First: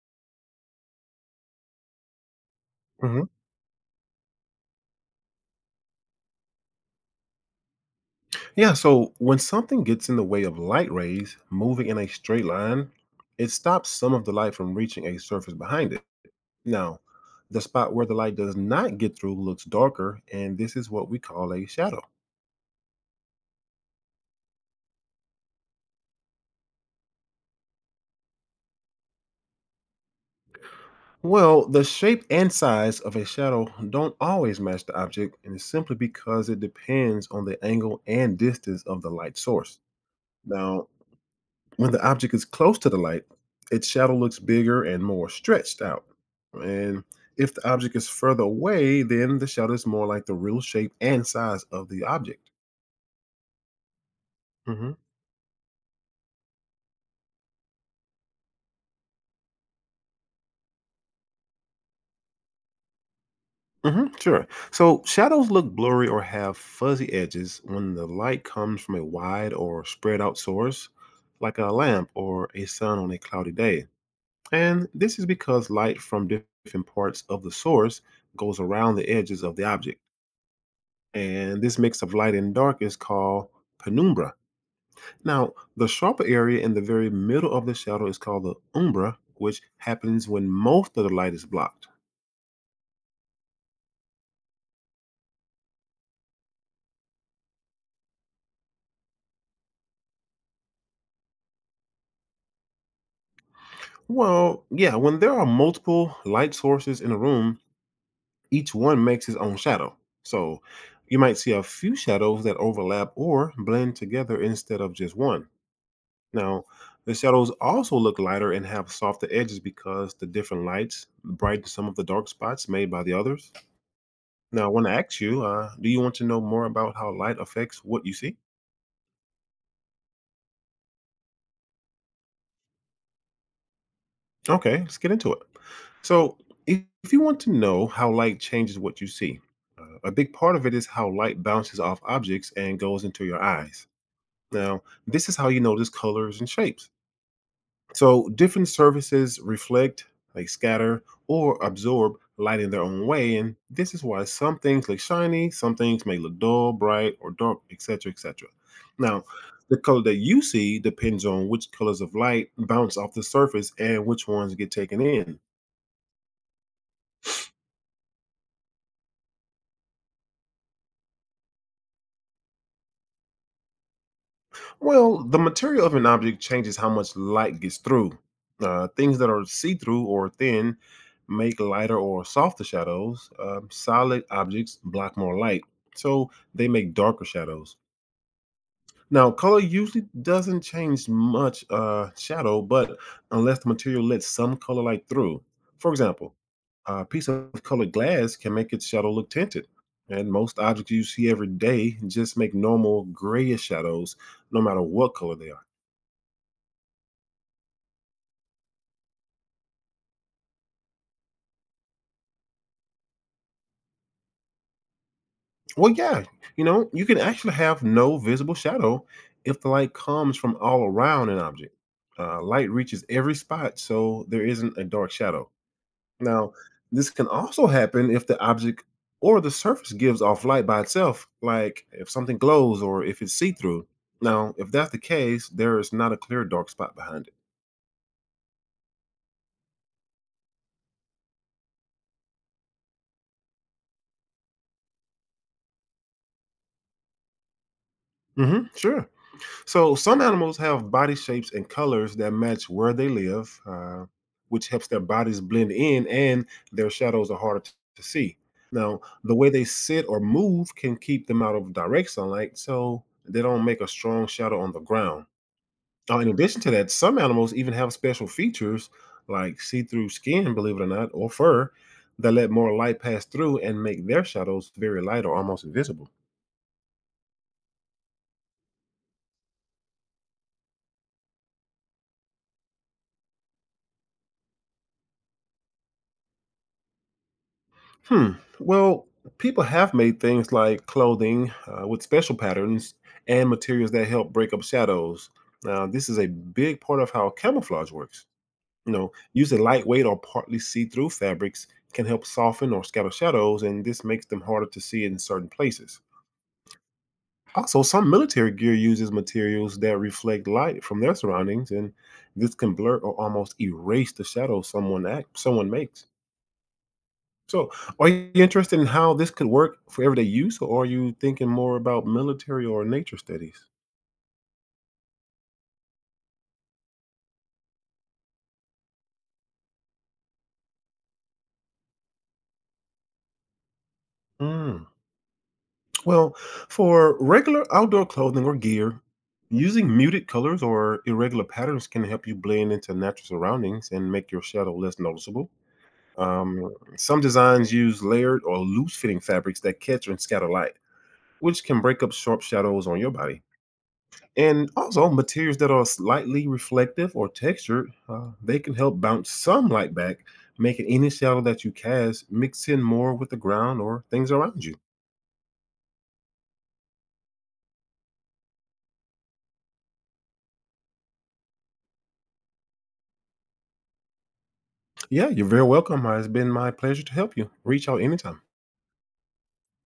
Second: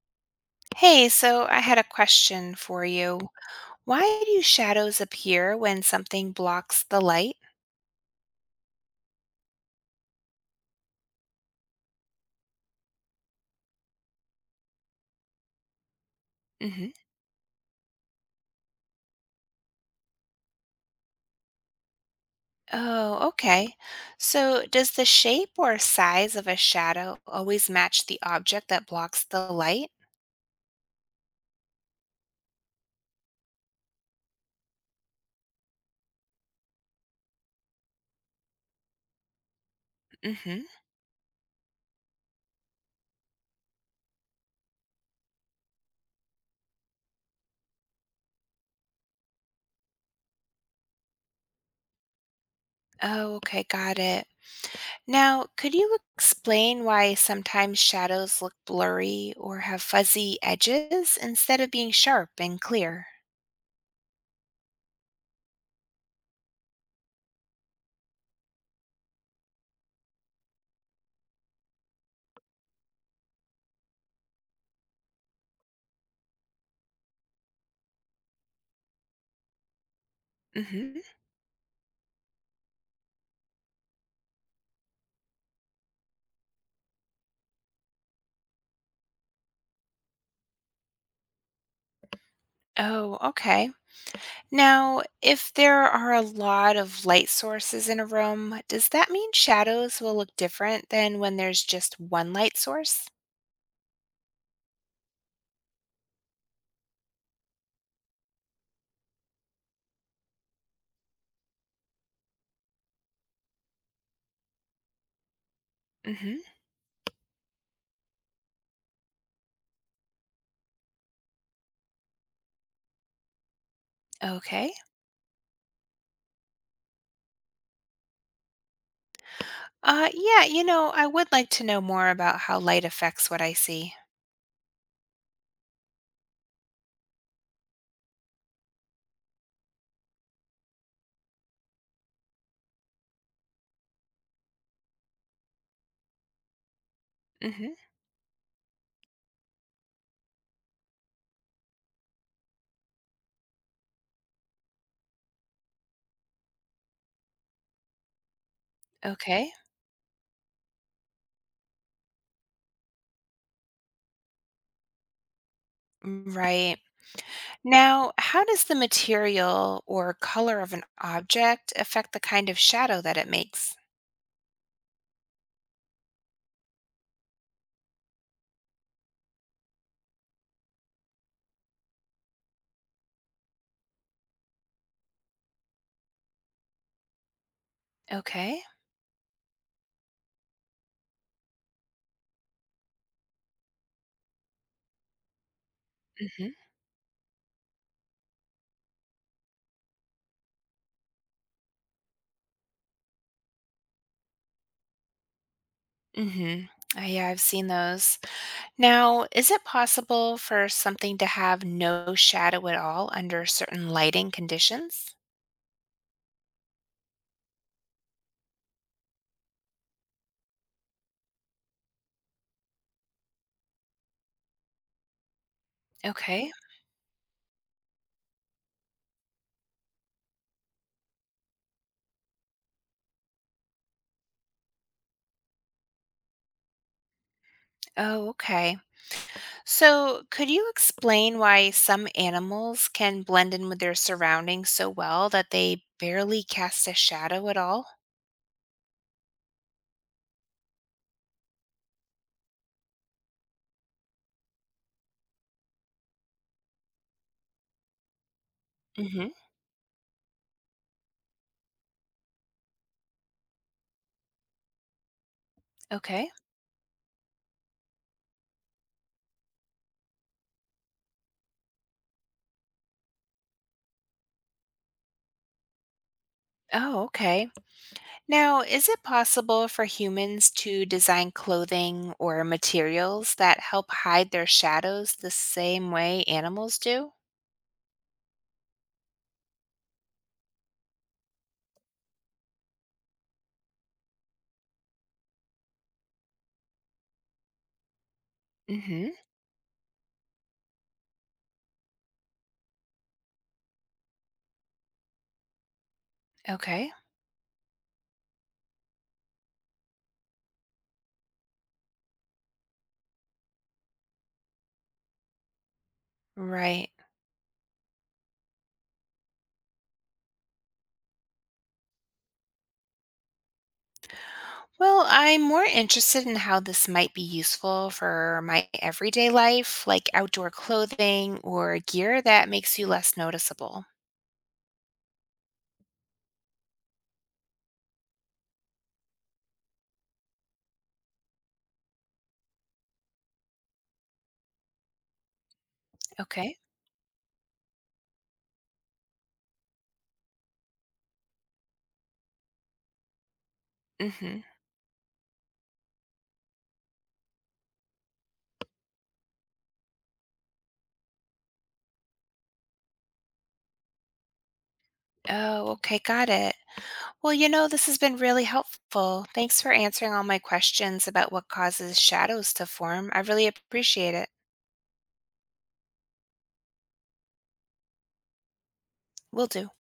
Hey, so I had a question for hmm you. Why do shadows appear when something blocks the light? Yeah, so when something gets in the way of light rays moving in a straight line, it stops some of the light from reaching a surface behind it. Hmm. Now, the spot where the light does not get through looks darker, and this is what we call a shadow. Oh, okay. So does the shape or size of a shadow always match the object that blocks the light? Well, the shape and size of a shadow don't always match the object, and it's simply because it depends on the angle and distance of the light source. Hmm. Now, when the object is close to the light, its shadow looks bigger and more stretched out. And if the object is further away, then the shadow is more like the real shape and size of the object. Oh, okay, got it. hmm Now, could you explain why sometimes shadows look blurry or have fuzzy edges instead of being sharp and clear? Sure. So shadows look blurry or have fuzzy edges when the light comes from a wide or spread out source, like a lamp or a sun on a cloudy day. And this is because light from different parts of the source goes around the edges of the object. Hmm. And this mix of light and dark is called penumbra. Now, the sharper area in the very middle of the shadow is called the umbra, which happens when most of the light is blocked. Oh, okay. Now, if there are a lot of light sources in a room, does that mean shadows will look different than when there's just one light source? Well, yeah, when there are multiple light sources in a room, each one makes its own shadow. So you might see a few shadows that overlap or blend together instead of just one. Hmm. Now, the shadows also look lighter and have softer edges because the different lights brighten some of the dark spots made by the others. Now, I Okay. want to ask you, do you want to know more about how light affects what you see? Yeah, I would like to know more about how light affects what I see. Okay, let's get into it. So, if you want to know how light changes what you see, a big part of it is how light bounces off objects and goes into your eyes. Now, this is how you notice colors and shapes. Hmm. So different surfaces reflect, like scatter, or absorb light in their own way, and this is why some things look shiny, some things may look dull, bright, or dark, etc., etc. Now, Okay. the color that you see depends on which colors of light bounce off the surface and which ones get taken in. Right. Now, how does the material or color of an object affect the kind of shadow that it makes? Well, the material of an object changes how much light gets through. Things that are see through or thin make lighter or softer shadows. Solid objects block more light, so they make darker shadows. Okay. Now, color usually doesn't change much shadow, but unless the material lets some color light through. For example, Hmm. a piece of colored glass can make its shadow look tinted. And most objects you see every day just make normal grayish shadows, no matter what color they are. Hmm. Yeah, I've seen those. Now, is it possible for something to have no shadow at all under certain lighting conditions? Well, yeah, you can actually have no visible shadow if the light comes from all around an object. Light reaches every spot, so there isn't a dark shadow. Okay. Now, this can also happen if the object or the surface gives off light by itself, like if something glows or if it's see through. Now, if that's the case, there is not a clear dark spot behind it. Oh, okay. So, could you explain why some animals can blend in with their surroundings so well that they barely cast a shadow at all? Sure. So some animals have body shapes and colors that match where they live, which helps their bodies blend in and their shadows are harder to see. Now, Mm-hmm. the way they sit or move can keep them out of direct sunlight, so they don't make a strong shadow on the ground. Now, in Okay. addition to that, some animals even have special features like see through skin, believe it or not, or fur that let more light pass through and make their shadows very light or almost invisible. Oh, okay. Now, is it possible for humans to design clothing or materials that help hide their shadows the same way animals do? Hmm. Well, people have made things like clothing with special patterns and materials that help break up shadows. Now, this is a big part of how camouflage works. You know, Mm-hmm. using lightweight or partly see through fabrics can help soften or scatter shadows, and this makes them harder to see in certain places. Okay. Also, some military gear uses materials that reflect light from their surroundings, and this can blur or almost erase the shadow someone makes. Right. So, are you interested in how this could work for everyday use, or are you thinking more about military or nature studies? Well, I'm more interested in how this might be useful for my everyday life, like outdoor clothing or gear that makes you less noticeable. Mm. Well, for regular outdoor clothing or gear, using muted colors or irregular patterns can help you blend into natural surroundings and make your shadow less noticeable. Okay. Some designs use layered or loose fitting fabrics that catch and scatter light, which can break up sharp shadows on your body. Mm-hmm. And also, materials that are slightly reflective or textured, they can help bounce some light back, making any shadow that you cast mix in more with the ground or things around you. Oh, okay. Got it. Well, this has been really helpful. Thanks for answering all my questions about what causes shadows to form. I really appreciate it. Yeah, you're very welcome. It's been my pleasure to help you. Reach out anytime. Will do.